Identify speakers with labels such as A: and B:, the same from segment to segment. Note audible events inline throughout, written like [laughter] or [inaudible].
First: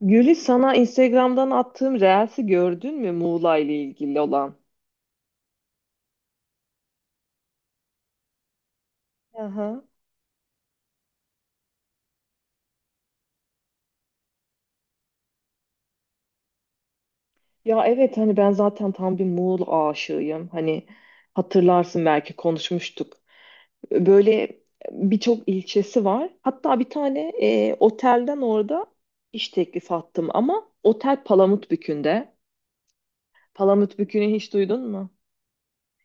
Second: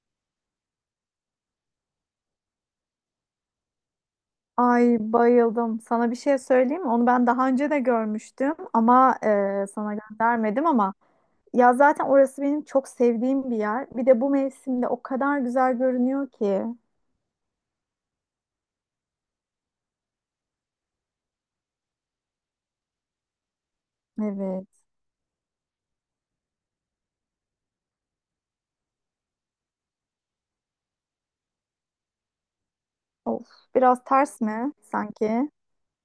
A: Gülis sana Instagram'dan attığım Reels'i gördün mü Muğla ile ilgili olan?
B: Ay bayıldım. Sana bir şey söyleyeyim mi? Onu ben daha önce de görmüştüm ama
A: Aha.
B: sana göndermedim ama ya zaten orası benim çok sevdiğim bir yer. Bir de bu mevsimde o kadar güzel görünüyor ki.
A: Ya evet hani ben zaten tam bir Muğla aşığıyım. Hani hatırlarsın belki konuşmuştuk. Böyle
B: Evet.
A: birçok ilçesi var. Hatta bir tane otelden orada iş teklifi attım ama otel Palamutbükü'nde.
B: Of, biraz
A: Palamutbükü'nü
B: ters
A: hiç
B: mi
A: duydun mu?
B: sanki?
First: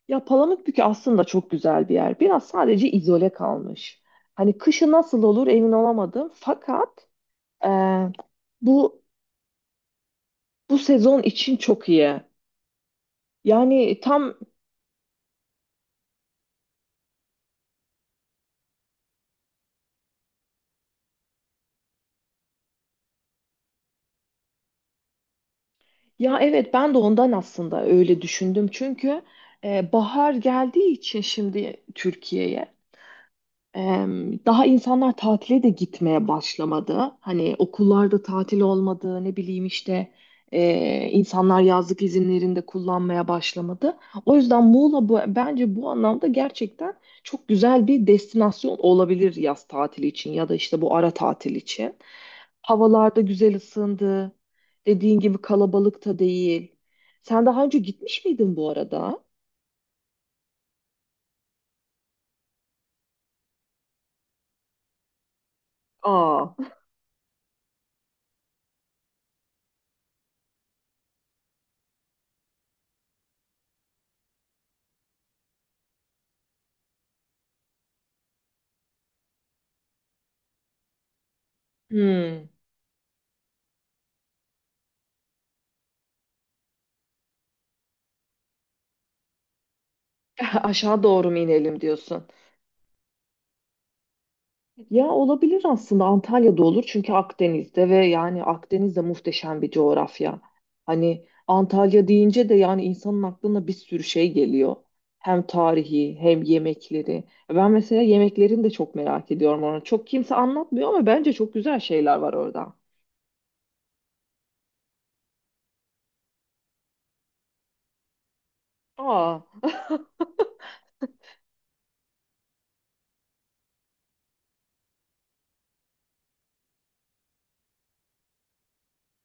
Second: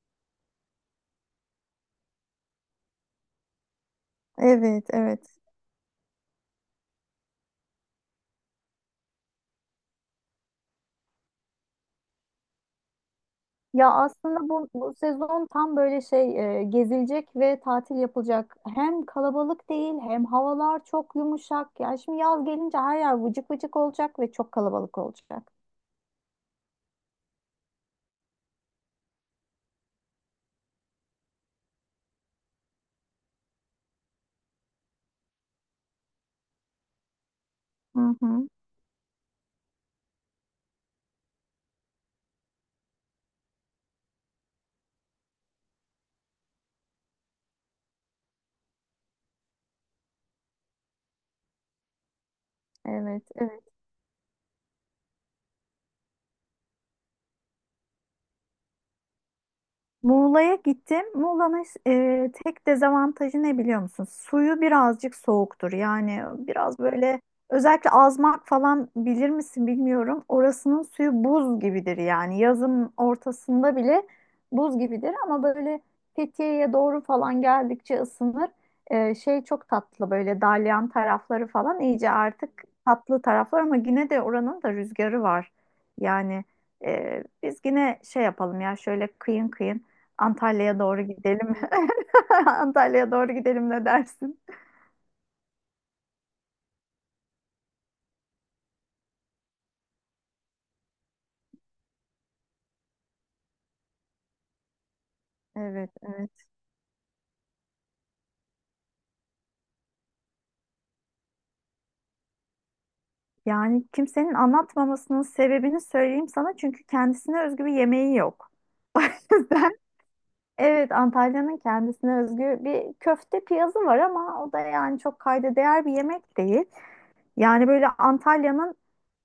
A: Ya Palamutbükü aslında çok güzel bir yer. Biraz sadece izole kalmış. Hani
B: Evet,
A: kışı nasıl
B: evet.
A: olur emin olamadım. Fakat Ee, bu bu sezon için çok iyi.
B: Ya
A: Yani tam
B: aslında bu sezon tam böyle şey gezilecek ve tatil yapılacak. Hem kalabalık değil hem havalar çok yumuşak. Ya şimdi yaz gelince her yer vıcık vıcık olacak ve çok kalabalık olacak.
A: ya evet ben de ondan aslında öyle düşündüm. Çünkü bahar geldiği için şimdi Türkiye'ye daha insanlar tatile de gitmeye başlamadı. Hani
B: Hı
A: okullarda
B: hı.
A: tatil olmadı, ne bileyim işte insanlar yazlık izinlerinde kullanmaya başlamadı. O yüzden Muğla bence bu anlamda gerçekten çok güzel bir destinasyon olabilir yaz tatili için ya da işte bu ara tatil için. Havalarda
B: Evet,
A: güzel
B: evet.
A: ısındı. Dediğin gibi kalabalık da değil. Sen daha önce gitmiş miydin bu arada?
B: Muğla'ya gittim. Muğla'nın tek dezavantajı ne biliyor musun? Suyu birazcık soğuktur. Yani
A: Aa.
B: biraz böyle özellikle Azmak falan bilir misin bilmiyorum. Orasının suyu buz gibidir yani. Yazın ortasında bile buz gibidir ama böyle Fethiye'ye doğru falan geldikçe ısınır. Şey çok tatlı böyle dalyan tarafları falan iyice
A: Hmm.
B: artık tatlı taraflar ama yine de oranın da rüzgarı var. Yani biz yine şey yapalım ya şöyle kıyın kıyın.
A: [laughs]
B: Antalya'ya doğru
A: Aşağı doğru mu
B: gidelim.
A: inelim diyorsun?
B: [laughs] Antalya'ya doğru gidelim ne dersin?
A: Ya olabilir aslında Antalya'da olur çünkü Akdeniz'de ve yani Akdeniz de muhteşem bir coğrafya. Hani Antalya deyince de yani insanın aklına bir sürü şey geliyor. Hem
B: Evet,
A: tarihi
B: evet.
A: hem yemekleri. Ben mesela yemeklerini de çok merak ediyorum onu. Çok kimse anlatmıyor ama bence çok güzel şeyler var orada.
B: Yani kimsenin anlatmamasının sebebini söyleyeyim sana çünkü kendisine özgü bir yemeği yok. [laughs] O
A: Aa,
B: yüzden evet Antalya'nın kendisine özgü bir köfte piyazı var ama o da yani çok kayda değer bir yemek değil. Yani böyle Antalya'nın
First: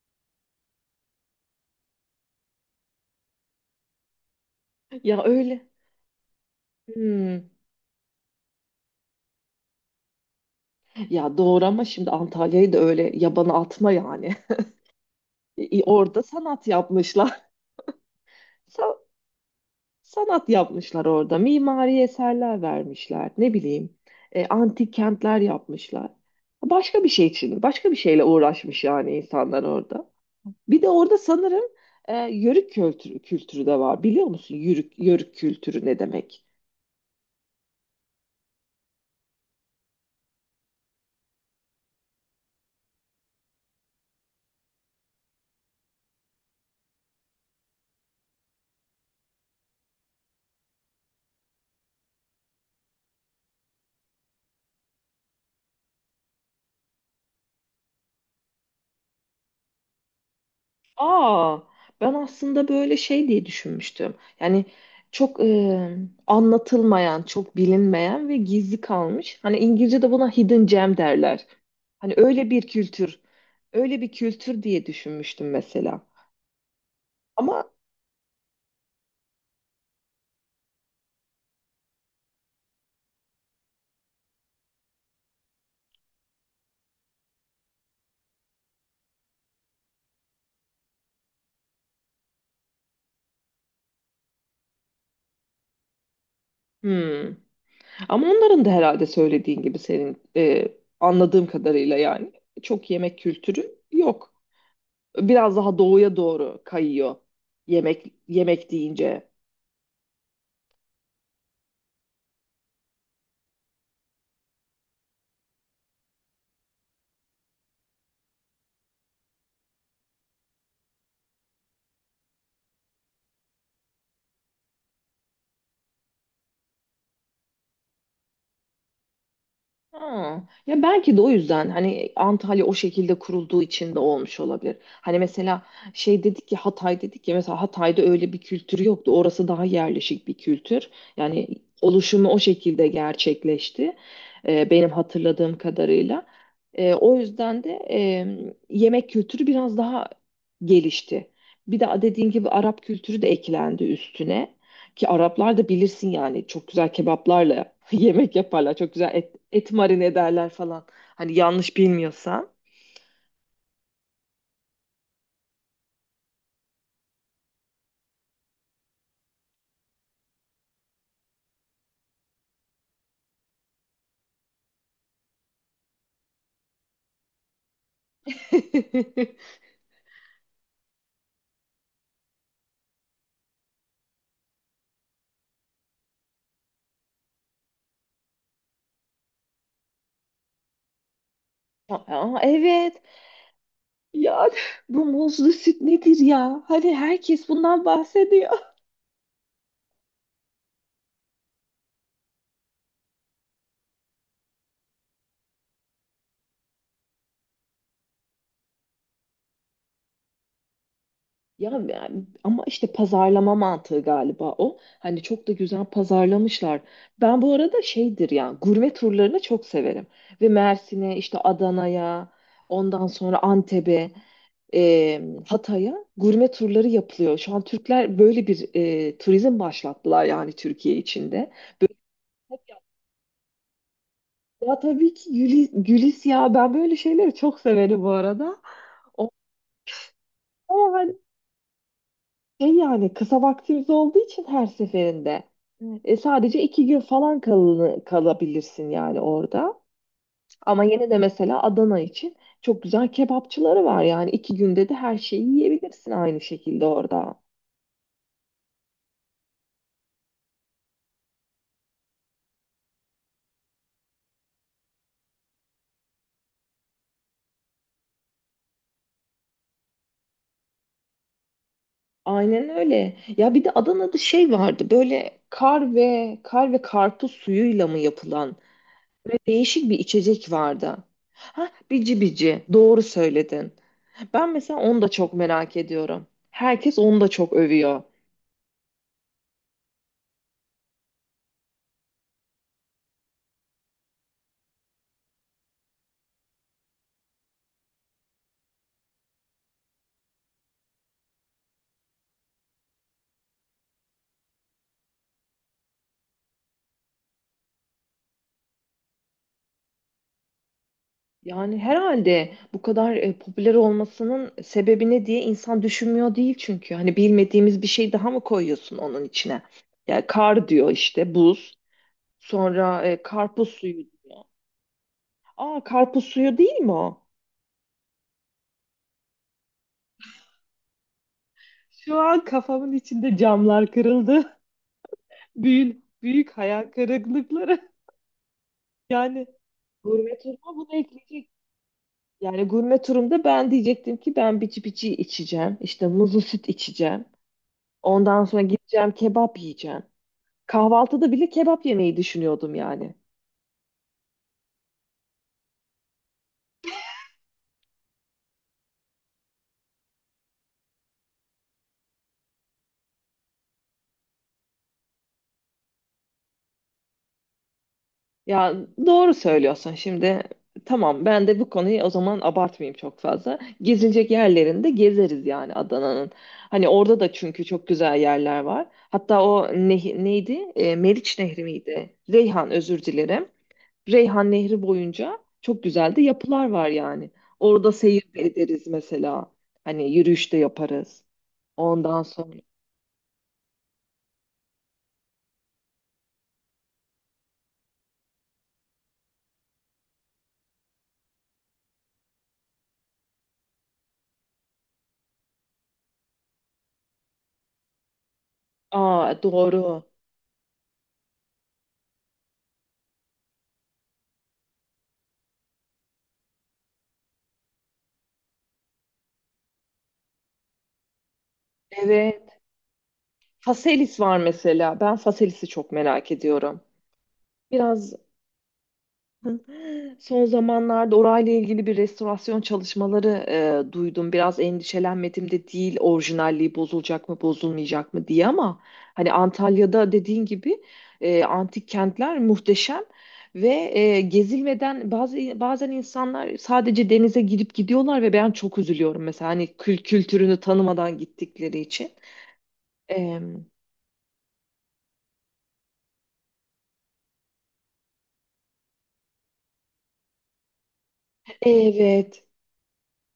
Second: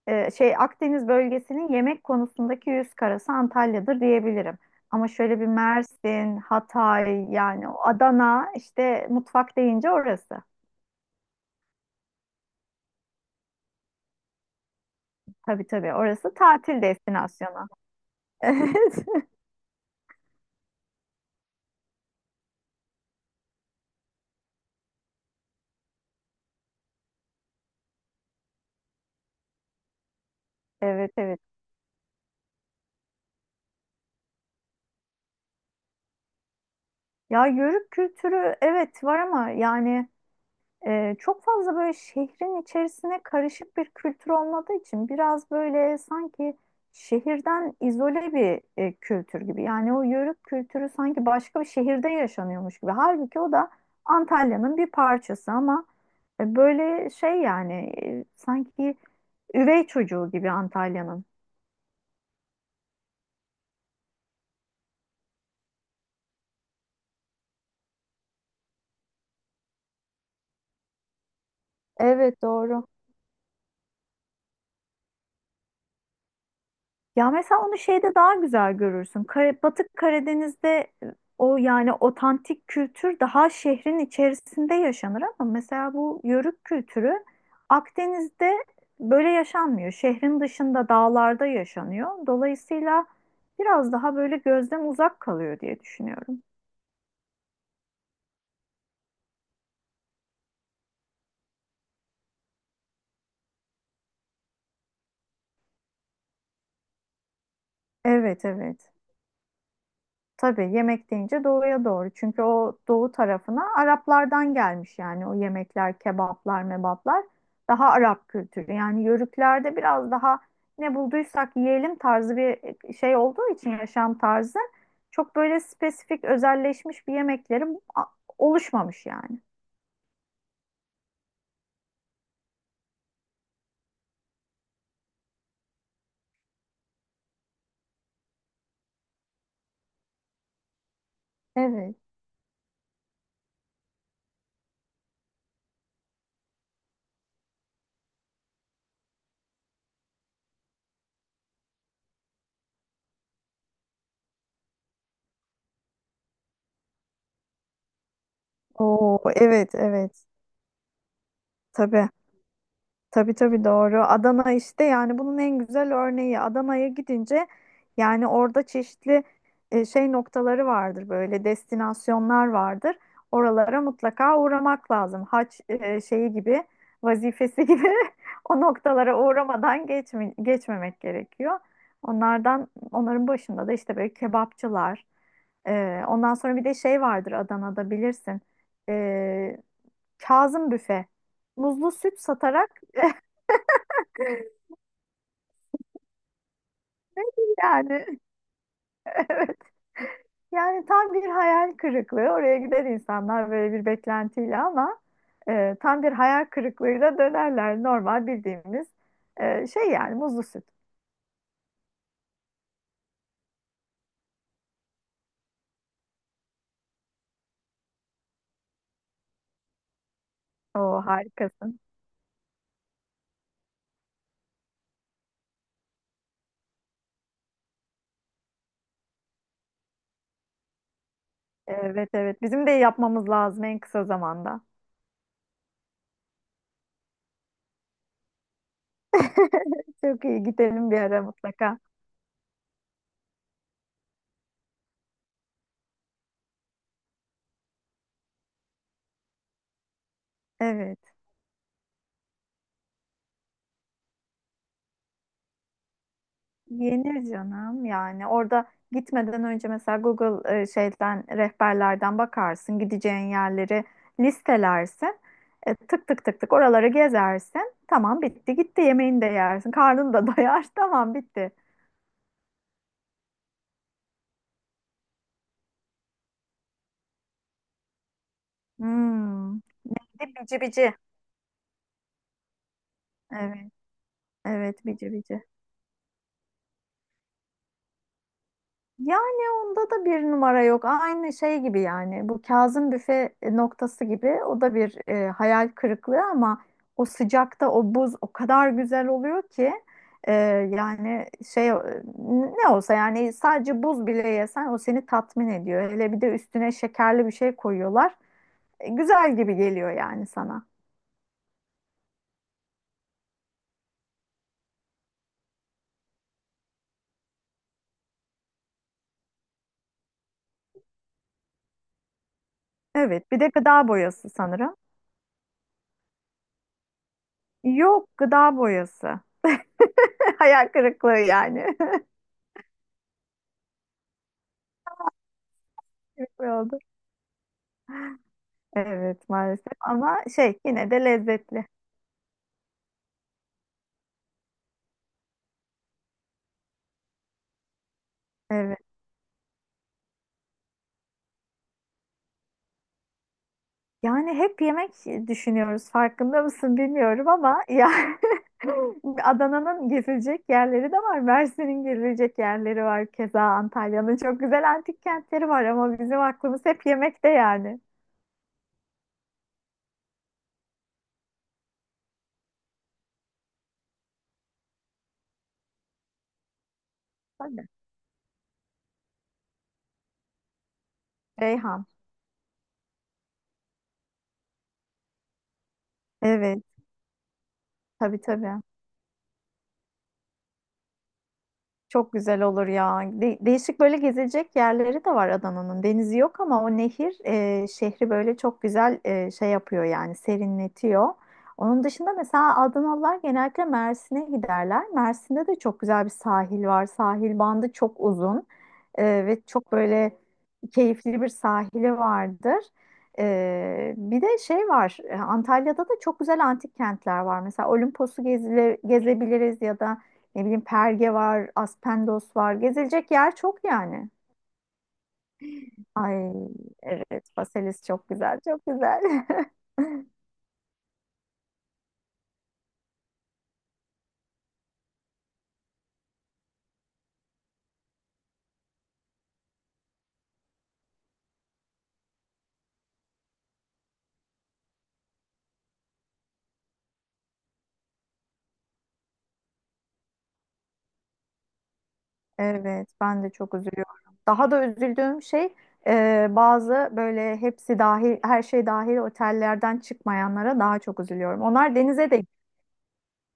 B: şey Akdeniz bölgesinin yemek konusundaki yüz karası Antalya'dır diyebilirim. Ama
A: ya
B: şöyle bir
A: öyle.
B: Mersin, Hatay
A: Hmm.
B: yani o Adana işte mutfak deyince orası.
A: Ya doğru ama şimdi Antalya'yı da öyle yabana atma yani.
B: Tabii
A: [laughs]
B: tabii
A: Orada
B: orası
A: sanat
B: tatil
A: yapmışlar.
B: destinasyonu. [laughs] Evet
A: [laughs] Sanat yapmışlar orada, mimari eserler vermişler, ne bileyim, antik kentler yapmışlar. Başka bir şey için, başka bir şeyle uğraşmış yani insanlar orada. Bir de
B: evet.
A: orada
B: Evet.
A: sanırım kültürü de var. Biliyor musun yörük kültürü ne demek?
B: Ya yörük kültürü evet var ama yani çok fazla böyle şehrin içerisine karışık bir kültür olmadığı için biraz böyle sanki şehirden izole bir kültür gibi. Yani o yörük kültürü sanki başka bir şehirde yaşanıyormuş gibi. Halbuki o da Antalya'nın bir parçası ama böyle şey yani sanki üvey çocuğu gibi Antalya'nın.
A: Aa, ben aslında böyle şey diye düşünmüştüm. Yani çok anlatılmayan, çok bilinmeyen ve gizli kalmış. Hani İngilizce'de buna hidden gem derler. Hani
B: Evet
A: öyle
B: doğru.
A: öyle bir kültür diye düşünmüştüm mesela.
B: Ya mesela
A: Ama
B: onu şeyde daha güzel görürsün. Batı Karadeniz'de o yani otantik kültür daha şehrin içerisinde yaşanır ama mesela bu yörük kültürü Akdeniz'de böyle yaşanmıyor. Şehrin dışında dağlarda yaşanıyor. Dolayısıyla biraz daha böyle gözden uzak kalıyor diye düşünüyorum.
A: hmm. Ama onların da herhalde söylediğin gibi senin anladığım kadarıyla yani çok yemek kültürü yok. Biraz daha doğuya doğru kayıyor
B: Evet
A: yemek
B: evet.
A: deyince.
B: Tabii yemek deyince doğuya doğru. Çünkü o doğu tarafına Araplardan gelmiş yani o yemekler, kebaplar, mebaplar daha Arap kültürü. Yani yörüklerde biraz daha ne bulduysak yiyelim tarzı bir şey olduğu için yaşam tarzı çok böyle spesifik özelleşmiş bir yemekleri oluşmamış yani.
A: Ha. Ya belki de o yüzden hani Antalya o şekilde kurulduğu için de olmuş olabilir. Hani mesela şey dedik ya Hatay dedik ya mesela Hatay'da öyle bir kültür yoktu. Orası daha yerleşik bir kültür. Yani
B: Evet.
A: oluşumu o şekilde gerçekleşti. Benim hatırladığım kadarıyla. O yüzden de yemek kültürü biraz daha gelişti. Bir de dediğin gibi Arap kültürü de eklendi üstüne. Ki Araplar da bilirsin yani çok güzel kebaplarla [laughs] yemek yaparlar. Çok güzel
B: Oo,
A: et
B: evet
A: marine
B: evet.
A: ederler falan. Hani yanlış
B: Tabii.
A: bilmiyorsam.
B: Tabii tabii doğru. Adana işte yani bunun en güzel örneği. Adana'ya gidince yani orada çeşitli şey noktaları vardır böyle destinasyonlar vardır. Oralara mutlaka uğramak lazım. Haç şeyi gibi vazifesi gibi [laughs] o noktalara
A: [laughs]
B: uğramadan geçmemek gerekiyor. Onlardan onların başında da işte böyle kebapçılar. Ondan sonra bir de şey vardır Adana'da bilirsin. E, Kazım Büfe. Muzlu süt
A: Aa,
B: satarak.
A: evet. Ya bu muzlu süt nedir ya? Hani herkes bundan
B: Yani [laughs]
A: bahsediyor. [laughs]
B: yani tam bir hayal kırıklığı. Oraya gider insanlar böyle bir beklentiyle ama tam bir hayal kırıklığıyla dönerler. Normal bildiğimiz şey yani muzlu süt.
A: Ya yani ama işte pazarlama mantığı galiba o. Hani çok da güzel pazarlamışlar. Ben bu arada şeydir ya gurme turlarını çok severim. Ve
B: Oo
A: Mersin'e işte
B: harikasın.
A: Adana'ya ondan sonra Antep'e e, Hatay'a gurme turları yapılıyor. Şu an Türkler böyle bir turizm başlattılar yani Türkiye içinde.
B: Evet evet. Bizim de yapmamız lazım en kısa zamanda.
A: Ya tabii ki Gülis ya ben böyle şeyleri çok severim bu arada.
B: [laughs] Çok iyi. Gidelim bir
A: O,
B: ara mutlaka.
A: şey yani kısa vaktimiz olduğu için her seferinde evet. Sadece iki gün falan kalabilirsin yani orada. Ama
B: Evet.
A: yine de mesela Adana için çok güzel kebapçıları var yani iki günde de her şeyi yiyebilirsin aynı şekilde
B: Yenir
A: orada.
B: canım yani orada gitmeden önce mesela Google şeyden rehberlerden bakarsın gideceğin yerleri listelersin. Tık tık tık tık oraları gezersin tamam bitti gitti yemeğini de yersin karnını da doyar [laughs] tamam bitti.
A: Aynen öyle. Ya bir de Adana'da şey vardı böyle kar ve karpuz suyuyla mı yapılan
B: Hmm.
A: değişik bir
B: Bir de
A: içecek
B: bici bici
A: vardı. Ha bici bici doğru
B: evet
A: söyledin. Ben mesela
B: evet
A: onu da
B: bici
A: çok
B: bici.
A: merak ediyorum. Herkes onu da çok övüyor.
B: Yani onda da bir numara yok. Aynı şey gibi yani. Bu Kazım Büfe noktası gibi. O da bir hayal kırıklığı ama o sıcakta o buz o kadar güzel oluyor ki e, yani şey ne olsa yani sadece buz bile yesen o seni tatmin ediyor. Hele bir de üstüne şekerli bir şey koyuyorlar güzel gibi geliyor yani sana.
A: Yani herhalde bu kadar popüler olmasının sebebi ne diye insan düşünmüyor değil çünkü. Hani bilmediğimiz bir şey daha mı koyuyorsun onun içine? Yani kar diyor işte buz. Sonra
B: Evet, bir de
A: karpuz
B: gıda
A: suyu
B: boyası
A: diyor.
B: sanırım.
A: Aa karpuz suyu değil mi o?
B: Yok, gıda boyası. [laughs] Hayal kırıklığı yani. [laughs]
A: Şu an kafamın içinde camlar kırıldı. [laughs] Büyük
B: Kırıklığı oldu.
A: hayal kırıklıkları.
B: Evet,
A: Yani
B: maalesef ama
A: gurme
B: şey
A: turma
B: yine
A: bunu
B: de
A: ekleyecek.
B: lezzetli.
A: Yani gurme turumda ben diyecektim ki ben bici bici içeceğim. İşte muzlu süt içeceğim. Ondan sonra
B: Evet.
A: gideceğim kebap yiyeceğim. Kahvaltıda bile kebap yemeyi düşünüyordum yani.
B: Yani hep yemek düşünüyoruz farkında mısın bilmiyorum ama ya [laughs] Adana'nın gezilecek yerleri de var. Mersin'in gezilecek yerleri var. Keza Antalya'nın çok güzel antik kentleri var ama bizim aklımız hep yemekte yani.
A: Ya doğru söylüyorsun şimdi. Tamam ben de bu konuyu o zaman abartmayayım çok fazla. Gezilecek yerlerinde gezeriz yani Adana'nın. Hani orada da çünkü
B: Ben
A: çok güzel yerler var. Hatta o neydi? E, Meriç Nehri
B: Reyhan.
A: miydi? Reyhan özür dilerim. Reyhan Nehri boyunca çok güzel de
B: Evet.
A: yapılar var yani. Orada
B: Tabii
A: seyir de
B: tabii.
A: ederiz mesela. Hani yürüyüş de yaparız.
B: Çok
A: Ondan
B: güzel
A: sonra.
B: olur ya. Değişik böyle gezilecek yerleri de var Adana'nın. Denizi yok ama o nehir şehri böyle çok güzel şey yapıyor yani serinletiyor. Onun dışında mesela Adanalılar genellikle Mersin'e giderler. Mersin'de de çok güzel bir sahil var. Sahil bandı çok uzun ve
A: Aa
B: çok
A: doğru.
B: böyle keyifli bir sahili vardır. Bir de şey var Antalya'da da çok güzel antik kentler var. Mesela gezebiliriz ya da ne bileyim Perge var, Aspendos var.
A: Evet.
B: Gezilecek yer çok yani.
A: Faselis var mesela. Ben Faselis'i çok merak
B: Ay
A: ediyorum.
B: evet Faselis çok
A: Biraz
B: güzel, çok güzel. [laughs]
A: son zamanlarda orayla ilgili bir restorasyon çalışmaları duydum. Biraz endişelenmedim de değil orijinalliği bozulacak mı bozulmayacak mı diye ama hani Antalya'da dediğin gibi antik kentler muhteşem ve gezilmeden bazı bazen insanlar sadece denize girip gidiyorlar ve ben çok üzülüyorum mesela hani kültürünü tanımadan gittikleri için.
B: Evet, ben de çok
A: Em,
B: üzülüyorum. Daha da üzüldüğüm şey bazı böyle her şey dahil otellerden çıkmayanlara daha çok üzülüyorum. Onlar denize de
A: evet.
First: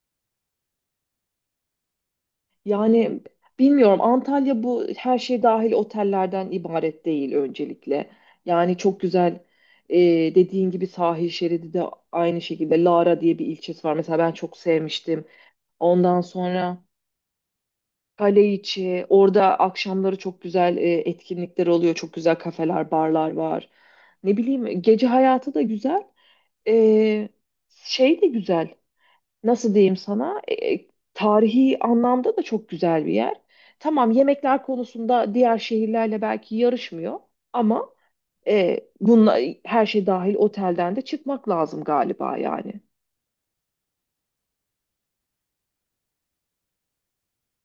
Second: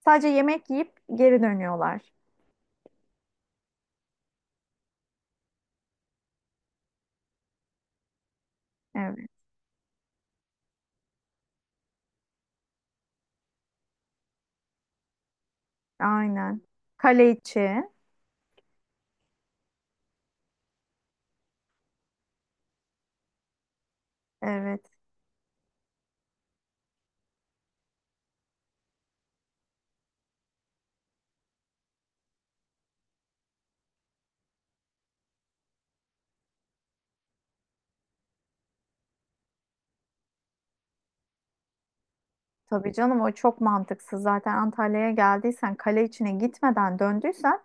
B: sadece yemek yiyip geri dönüyorlar.
A: Yani bilmiyorum Antalya bu her şey dahil otellerden ibaret değil öncelikle. Yani çok
B: Evet,
A: güzel e, dediğin gibi sahil şeridi de aynı şekilde Lara diye bir ilçesi var. Mesela ben çok sevmiştim. Ondan
B: aynen.
A: sonra
B: Kale içi.
A: Kaleiçi orada akşamları çok güzel etkinlikler oluyor. Çok güzel kafeler, barlar var. Ne bileyim
B: Evet.
A: gece hayatı da güzel. E, Şey de güzel nasıl diyeyim sana tarihi anlamda da çok güzel bir yer. Tamam yemekler konusunda diğer şehirlerle belki yarışmıyor ama bununla her şey dahil otelden de çıkmak lazım galiba yani.
B: Tabii canım o çok mantıksız. Zaten Antalya'ya geldiysen kale içine gitmeden döndüysen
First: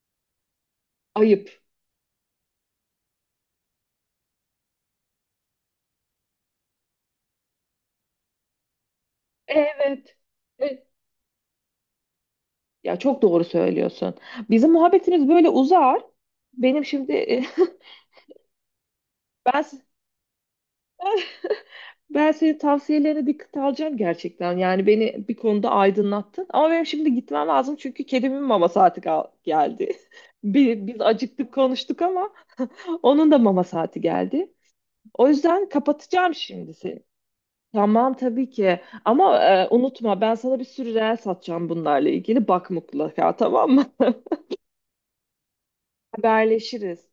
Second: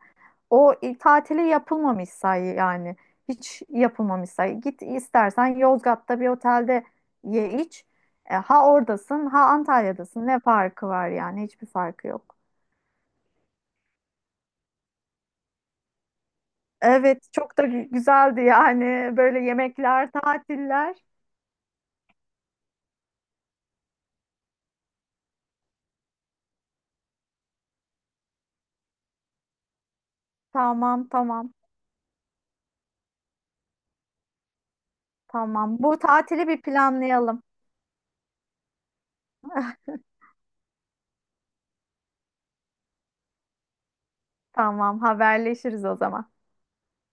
B: tatili
A: Ayıp.
B: yapılmamış say yani. Hiç yapılmamış say. Git istersen Yozgat'ta bir otelde ye iç. Ha oradasın ha
A: Evet.
B: Antalya'dasın. Ne farkı
A: Evet.
B: var yani? Hiçbir farkı yok.
A: Ya çok doğru söylüyorsun. Bizim muhabbetimiz böyle uzar. Benim
B: Evet
A: şimdi
B: çok da güzeldi yani böyle
A: [laughs] ben
B: yemekler, tatiller.
A: ben senin tavsiyelerine dikkat alacağım gerçekten. Yani beni bir konuda aydınlattın. Ama benim şimdi gitmem lazım çünkü kedimin mama saati geldi. [laughs] Biz
B: Tamam
A: acıktık
B: tamam.
A: konuştuk ama onun da mama saati geldi. O yüzden
B: Tamam. Bu
A: kapatacağım
B: tatili bir
A: şimdi seni.
B: planlayalım.
A: Tamam tabii ki. Ama unutma ben sana bir sürü reel satacağım bunlarla ilgili. Bak mutlaka tamam mı?
B: Tamam, haberleşiriz o
A: [laughs]
B: zaman.
A: Haberleşiriz.